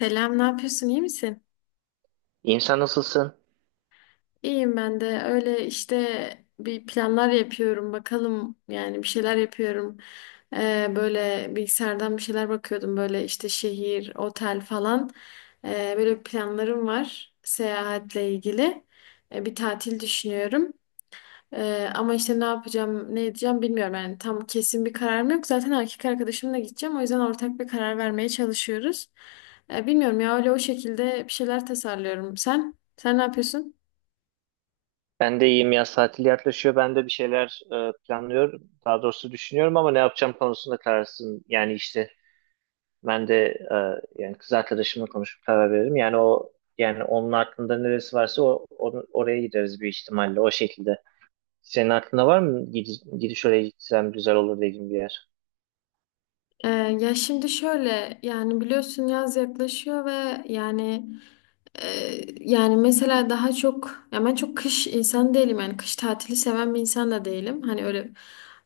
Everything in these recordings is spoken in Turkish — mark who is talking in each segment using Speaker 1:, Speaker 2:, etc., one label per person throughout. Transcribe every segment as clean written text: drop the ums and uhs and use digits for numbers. Speaker 1: Selam, ne yapıyorsun? İyi misin?
Speaker 2: İyiyim, sen nasılsın?
Speaker 1: İyiyim ben de. Öyle işte bir planlar yapıyorum. Bakalım, yani bir şeyler yapıyorum. Böyle bilgisayardan bir şeyler bakıyordum. Böyle işte şehir, otel falan. Böyle planlarım var seyahatle ilgili. Bir tatil düşünüyorum. Ama işte ne yapacağım, ne edeceğim bilmiyorum. Yani tam kesin bir kararım yok. Zaten erkek arkadaşımla gideceğim. O yüzden ortak bir karar vermeye çalışıyoruz. Bilmiyorum ya, öyle o şekilde bir şeyler tasarlıyorum. Sen? Sen ne yapıyorsun?
Speaker 2: Ben de iyiyim, yaz tatili yaklaşıyor. Ben de bir şeyler planlıyorum. Daha doğrusu düşünüyorum ama ne yapacağım konusunda kararsızım. Ben de e, yani kız arkadaşımla konuşup karar veririm. Yani o yani onun aklında neresi varsa oraya gideriz bir ihtimalle, o şekilde. Senin aklında var mı gidiş, oraya gitsem güzel olur dediğin bir yer?
Speaker 1: Ya şimdi şöyle, yani biliyorsun yaz yaklaşıyor ve yani yani mesela daha çok, ya ben çok kış insan değilim, yani kış tatili seven bir insan da değilim. Hani öyle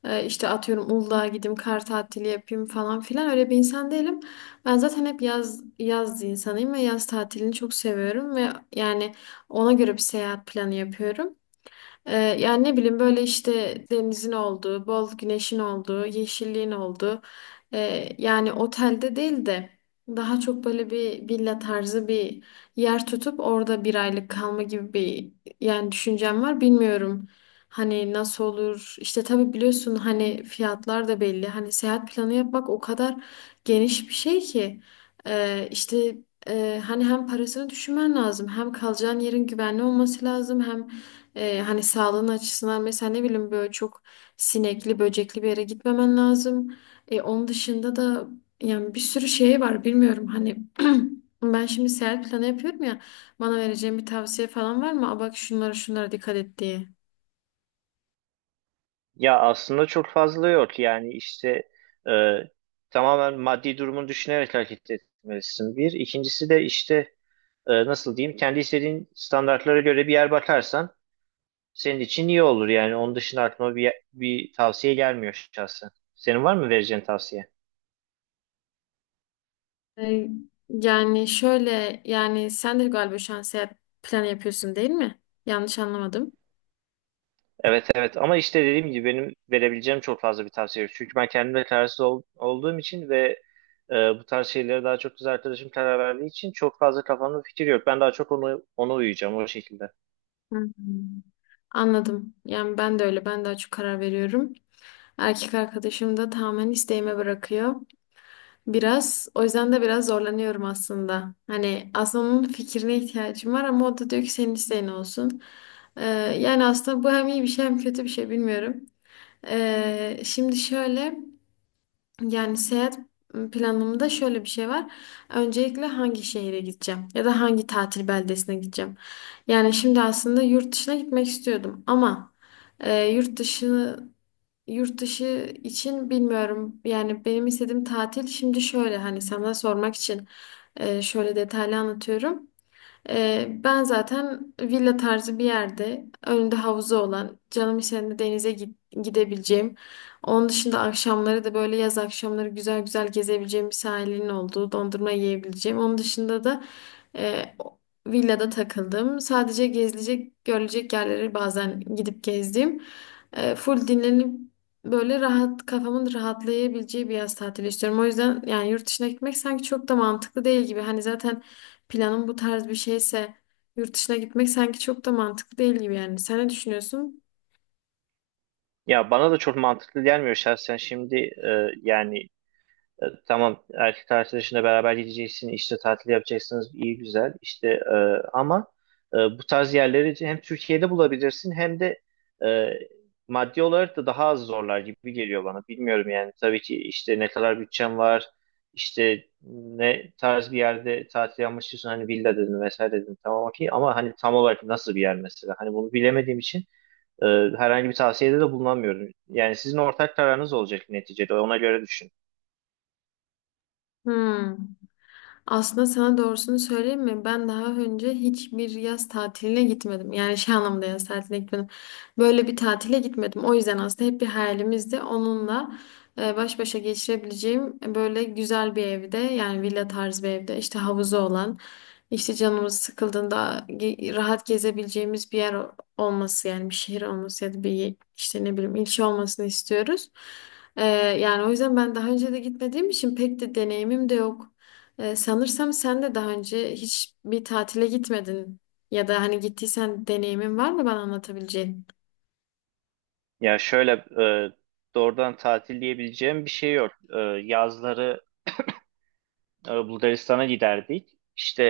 Speaker 1: işte atıyorum Uludağ'a gideyim, kar tatili yapayım falan filan, öyle bir insan değilim. Ben zaten hep yaz yaz insanıyım ve yaz tatilini çok seviyorum ve yani ona göre bir seyahat planı yapıyorum. Yani ne bileyim, böyle işte denizin olduğu, bol güneşin olduğu, yeşilliğin olduğu yani otelde değil de daha çok böyle bir villa tarzı bir yer tutup orada bir aylık kalma gibi bir yani düşüncem var. Bilmiyorum hani nasıl olur, işte tabii biliyorsun hani fiyatlar da belli, hani seyahat planı yapmak o kadar geniş bir şey ki ee, işte hani hem parasını düşünmen lazım, hem kalacağın yerin güvenli olması lazım, hem hani sağlığın açısından, mesela ne bileyim böyle çok sinekli, böcekli bir yere gitmemen lazım. Onun dışında da yani bir sürü şey var bilmiyorum hani ben şimdi seyahat planı yapıyorum ya, bana vereceğin bir tavsiye falan var mı? Aa, bak şunlara şunlara dikkat et diye.
Speaker 2: Ya, aslında çok fazla yok. E, Tamamen maddi durumu düşünerek hareket etmelisin. Bir. İkincisi de nasıl diyeyim, kendi istediğin standartlara göre bir yer bakarsan senin için iyi olur yani. Onun dışında aklıma bir tavsiye gelmiyor şahsen. Senin var mı vereceğin tavsiye?
Speaker 1: Ee, Yani şöyle, yani sen de galiba şu an seyahat planı yapıyorsun değil mi? Yanlış anlamadım.
Speaker 2: Evet, evet, ama işte dediğim gibi benim verebileceğim çok fazla bir tavsiye yok. Çünkü ben kendimle olduğum için ve bu tarz şeylere daha çok kız arkadaşım karar verdiği için çok fazla kafamda fikir yok. Ben daha çok onu, ona uyuyacağım, o şekilde.
Speaker 1: Hmm. Anladım. Yani ben de öyle. Ben daha çok karar veriyorum. Erkek arkadaşım da tamamen isteğime bırakıyor. Biraz o yüzden de biraz zorlanıyorum aslında. Hani aslında onun fikrine ihtiyacım var ama o da diyor ki senin isteğin olsun. Ee, Yani aslında bu hem iyi bir şey hem kötü bir şey, bilmiyorum. Şimdi şöyle, yani seyahat planımda şöyle bir şey var. Öncelikle hangi şehire gideceğim ya da hangi tatil beldesine gideceğim. Yani şimdi aslında yurt dışına gitmek istiyordum ama e, yurt dışı yurt dışı için bilmiyorum. Yani benim istediğim tatil şimdi şöyle, hani sana sormak için şöyle detaylı anlatıyorum. Ben zaten villa tarzı bir yerde, önünde havuzu olan, canım istediğinde denize gidebileceğim. Onun dışında akşamları da böyle yaz akşamları güzel güzel gezebileceğim bir sahilin olduğu, dondurma yiyebileceğim. Onun dışında da e, o- villada takıldım. Sadece gezilecek görülecek yerleri bazen gidip gezdim. E, full dinlenip böyle rahat, kafamın rahatlayabileceği bir yaz tatili istiyorum. O yüzden yani yurt dışına gitmek sanki çok da mantıklı değil gibi. Hani zaten planın bu tarz bir şeyse yurt dışına gitmek sanki çok da mantıklı değil gibi yani. Sen ne düşünüyorsun?
Speaker 2: Ya, bana da çok mantıklı gelmiyor şahsen. Şimdi e, yani tamam, erkek arkadaşınla beraber gideceksin, işte tatil yapacaksınız, iyi güzel, ama bu tarz yerleri hem Türkiye'de bulabilirsin hem de e, maddi olarak da daha az zorlar gibi geliyor bana. Bilmiyorum yani, tabii ki işte ne kadar bütçen var, işte ne tarz bir yerde tatil yapmak, hani villa dedin vesaire dedin, tamam okey, ama hani tam olarak nasıl bir yer mesela, hani bunu bilemediğim için e, herhangi bir tavsiyede de bulunamıyorum. Yani sizin ortak kararınız olacak neticede, ona göre düşün.
Speaker 1: Hmm. Aslında sana doğrusunu söyleyeyim mi? Ben daha önce hiçbir yaz tatiline gitmedim. Yani şey anlamda yaz tatiline gitmedim. Böyle bir tatile gitmedim. O yüzden aslında hep bir hayalimizdi. Onunla baş başa geçirebileceğim, böyle güzel bir evde, yani villa tarzı bir evde, işte havuzu olan, işte canımız sıkıldığında rahat gezebileceğimiz bir yer olması, yani bir şehir olması ya da bir işte ne bileyim ilçe olmasını istiyoruz. E, yani o yüzden ben daha önce de gitmediğim için pek de deneyimim de yok. Sanırsam sen de daha önce hiç bir tatile gitmedin ya da hani gittiysen deneyimin var mı bana anlatabileceğin?
Speaker 2: Ya şöyle e, Doğrudan tatil diyebileceğim bir şey yok. Yazları Bulgaristan'a giderdik. İşte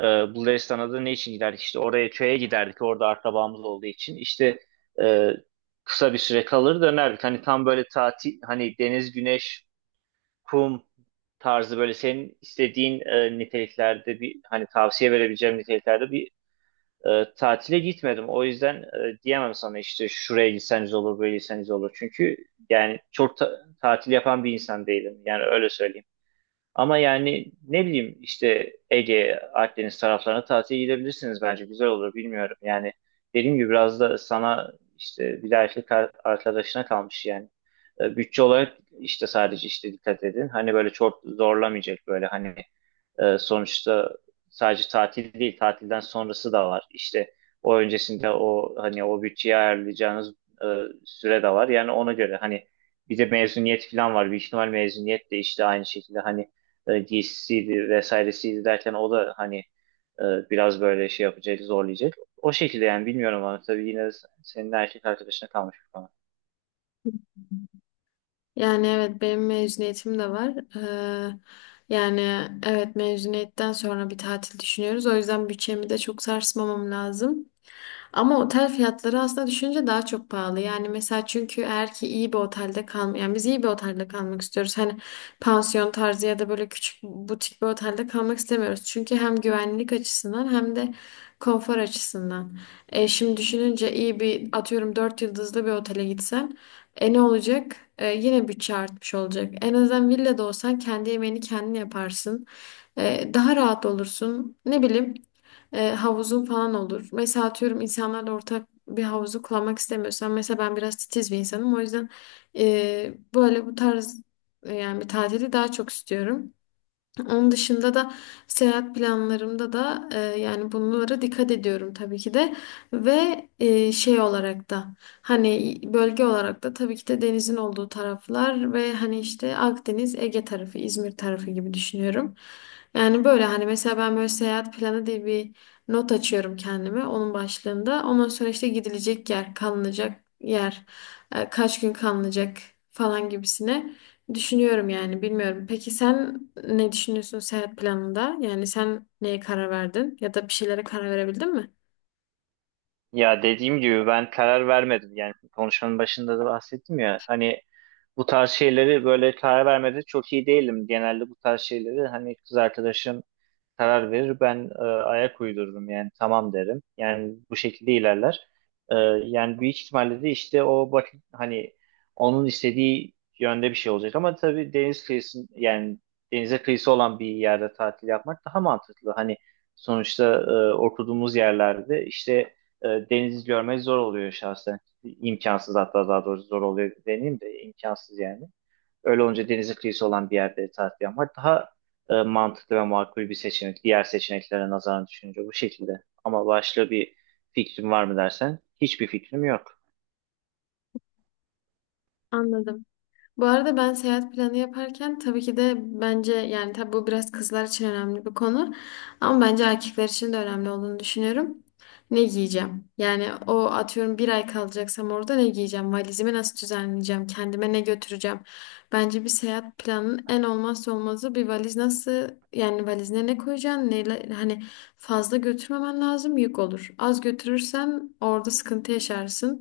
Speaker 2: Bulgaristan'a da ne için giderdik? İşte oraya, köye giderdik. Orada akrabamız olduğu için. E, Kısa bir süre kalır, dönerdik. Hani tam böyle tatil, hani deniz, güneş, kum tarzı, böyle senin istediğin niteliklerde, bir hani tavsiye verebileceğim niteliklerde bir tatile gitmedim. O yüzden diyemem sana işte şuraya gitseniz olur, böyle gitseniz olur. Çünkü yani tatil yapan bir insan değilim. Yani öyle söyleyeyim. Ama yani ne bileyim, işte Ege, Akdeniz taraflarına tatile gidebilirsiniz bence. Güzel olur, bilmiyorum. Yani dediğim gibi biraz da sana, işte bir de arkadaşına kalmış yani. Bütçe olarak işte, sadece işte dikkat edin. Hani böyle çok zorlamayacak, böyle hani, sonuçta sadece tatil değil, tatilden sonrası da var. İşte o öncesinde, o hani o bütçeyi ayarlayacağınız e, süre de var. Yani ona göre hani, bir de mezuniyet falan var. Büyük ihtimal mezuniyet de işte aynı şekilde, hani DC'di vesairesiydi derken, o da hani e, biraz böyle şey yapacak, zorlayacak. O şekilde yani, bilmiyorum, ama tabii yine de senin erkek arkadaşına kalmış bir konu.
Speaker 1: Yani evet, benim mezuniyetim de var. Yani evet, mezuniyetten sonra bir tatil düşünüyoruz. O yüzden bütçemi de çok sarsmamam lazım. Ama otel fiyatları aslında düşünce daha çok pahalı. Yani mesela çünkü eğer ki iyi bir otelde yani biz iyi bir otelde kalmak istiyoruz. Hani pansiyon tarzı ya da böyle küçük butik bir otelde kalmak istemiyoruz. Çünkü hem güvenlik açısından hem de konfor açısından. E, şimdi düşününce iyi bir, atıyorum 4 yıldızlı bir otele gitsen e ne olacak? E, yine bütçe artmış olacak. En azından villada olsan kendi yemeğini kendin yaparsın. E, daha rahat olursun. Ne bileyim havuzun falan olur. Mesela atıyorum insanlarla ortak bir havuzu kullanmak istemiyorsan, mesela ben biraz titiz bir insanım. O yüzden böyle bu tarz yani bir tatili daha çok istiyorum. Onun dışında da seyahat planlarımda da yani bunlara dikkat ediyorum tabii ki de, ve şey olarak da hani bölge olarak da tabii ki de denizin olduğu taraflar, ve hani işte Akdeniz, Ege tarafı, İzmir tarafı gibi düşünüyorum. Yani böyle hani mesela ben böyle seyahat planı diye bir not açıyorum kendime, onun başlığında. Ondan sonra işte gidilecek yer, kalınacak yer, kaç gün kalınacak falan gibisine. Düşünüyorum yani, bilmiyorum. Peki sen ne düşünüyorsun seyahat planında? Yani sen neye karar verdin, ya da bir şeylere karar verebildin mi?
Speaker 2: Ya, dediğim gibi ben karar vermedim. Yani konuşmanın başında da bahsettim ya. Hani bu tarz şeyleri, böyle karar vermede çok iyi değilim. Genelde bu tarz şeyleri hani kız arkadaşım karar verir. Ben ayak uydururum, yani tamam derim. Yani bu şekilde ilerler. E, Yani büyük ihtimalle de işte, o bak hani onun istediği yönde bir şey olacak. Ama tabii deniz kıyısı, yani denize kıyısı olan bir yerde tatil yapmak daha mantıklı. Hani sonuçta oturduğumuz yerlerde işte deniz görmek zor oluyor şahsen. İmkansız hatta, daha doğrusu zor oluyor, deneyim de imkansız yani. Öyle olunca denizi kıyısı olan bir yerde tatil yapmak daha mantıklı ve makul bir seçenek. Diğer seçeneklere nazaran düşününce, bu şekilde. Ama başka bir fikrim var mı dersen, hiçbir fikrim yok.
Speaker 1: Anladım. Bu arada ben seyahat planı yaparken tabii ki de, bence yani tabii bu biraz kızlar için önemli bir konu, ama bence erkekler için de önemli olduğunu düşünüyorum. Ne giyeceğim? Yani o atıyorum bir ay kalacaksam orada ne giyeceğim? Valizimi nasıl düzenleyeceğim? Kendime ne götüreceğim? Bence bir seyahat planının en olmazsa olmazı bir valiz, nasıl, yani valizine ne koyacaksın? Neyle, hani fazla götürmemen lazım, yük olur. Az götürürsen orada sıkıntı yaşarsın.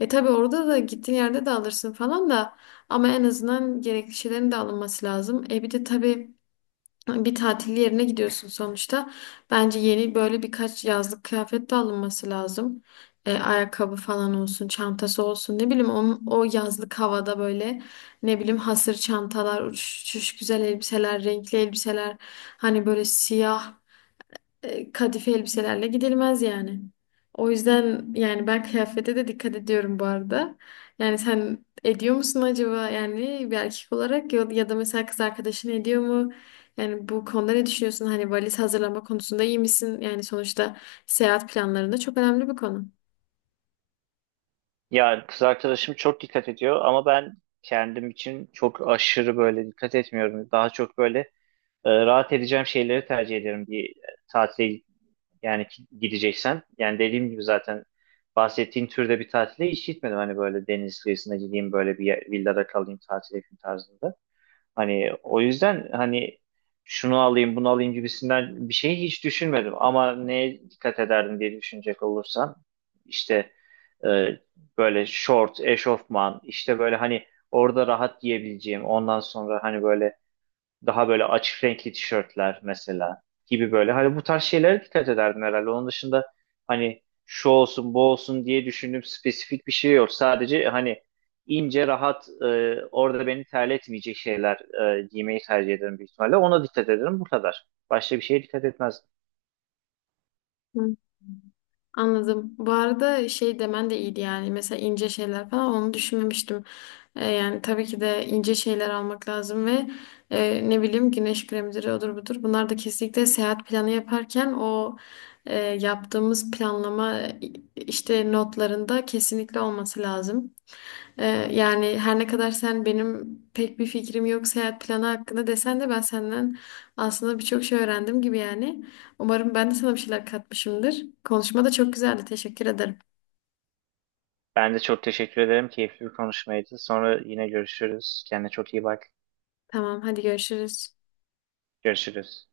Speaker 1: E tabii orada da, gittiğin yerde de alırsın falan da ama en azından gerekli şeylerin de alınması lazım. E bir de tabii bir tatil yerine gidiyorsun sonuçta. Bence yeni böyle birkaç yazlık kıyafet de alınması lazım. E, ayakkabı falan olsun, çantası olsun. Ne bileyim onun, o yazlık havada böyle, ne bileyim hasır çantalar, uçuş güzel elbiseler, renkli elbiseler. Hani böyle siyah kadife elbiselerle gidilmez yani. O yüzden yani ben kıyafete de dikkat ediyorum bu arada. Yani sen ediyor musun acaba, yani bir erkek olarak, ya, ya da mesela kız arkadaşın ediyor mu? Yani bu konuda ne düşünüyorsun? Hani valiz hazırlama konusunda iyi misin? Yani sonuçta seyahat planlarında çok önemli bir konu.
Speaker 2: Ya, kız arkadaşım çok dikkat ediyor ama ben kendim için çok aşırı böyle dikkat etmiyorum. Daha çok böyle rahat edeceğim şeyleri tercih ederim bir tatile yani, gideceksen. Yani dediğim gibi zaten bahsettiğin türde bir tatile hiç gitmedim. Hani böyle deniz kıyısına gideyim, villada kalayım, tatil yapayım tarzında. Hani o yüzden hani şunu alayım, bunu alayım gibisinden bir şeyi hiç düşünmedim. Ama neye dikkat ederdim diye düşünecek olursam, işte e, böyle şort, eşofman, işte böyle hani orada rahat giyebileceğim, ondan sonra hani böyle daha böyle açık renkli tişörtler mesela, gibi böyle. Hani bu tarz şeylere dikkat ederdim herhalde. Onun dışında hani şu olsun, bu olsun diye düşündüğüm spesifik bir şey yok. Sadece hani ince rahat, orada beni terletmeyecek şeyler giymeyi tercih ederim büyük ihtimalle. Ona dikkat ederim bu kadar. Başka bir şeye dikkat etmez.
Speaker 1: Anladım. Bu arada şey demen de iyiydi yani. Mesela ince şeyler falan, onu düşünmemiştim. Yani tabii ki de ince şeyler almak lazım ve ne bileyim güneş kremleri, odur budur. Bunlar da kesinlikle seyahat planı yaparken, o yaptığımız planlama, işte notlarında kesinlikle olması lazım. Ee, Yani her ne kadar sen benim pek bir fikrim yok seyahat planı hakkında desen de, ben senden aslında birçok şey öğrendim gibi yani. Umarım ben de sana bir şeyler katmışımdır. Konuşma da çok güzeldi. Teşekkür ederim.
Speaker 2: Ben de çok teşekkür ederim. Keyifli bir konuşmaydı. Sonra yine görüşürüz. Kendine çok iyi bak.
Speaker 1: Tamam, hadi görüşürüz.
Speaker 2: Görüşürüz.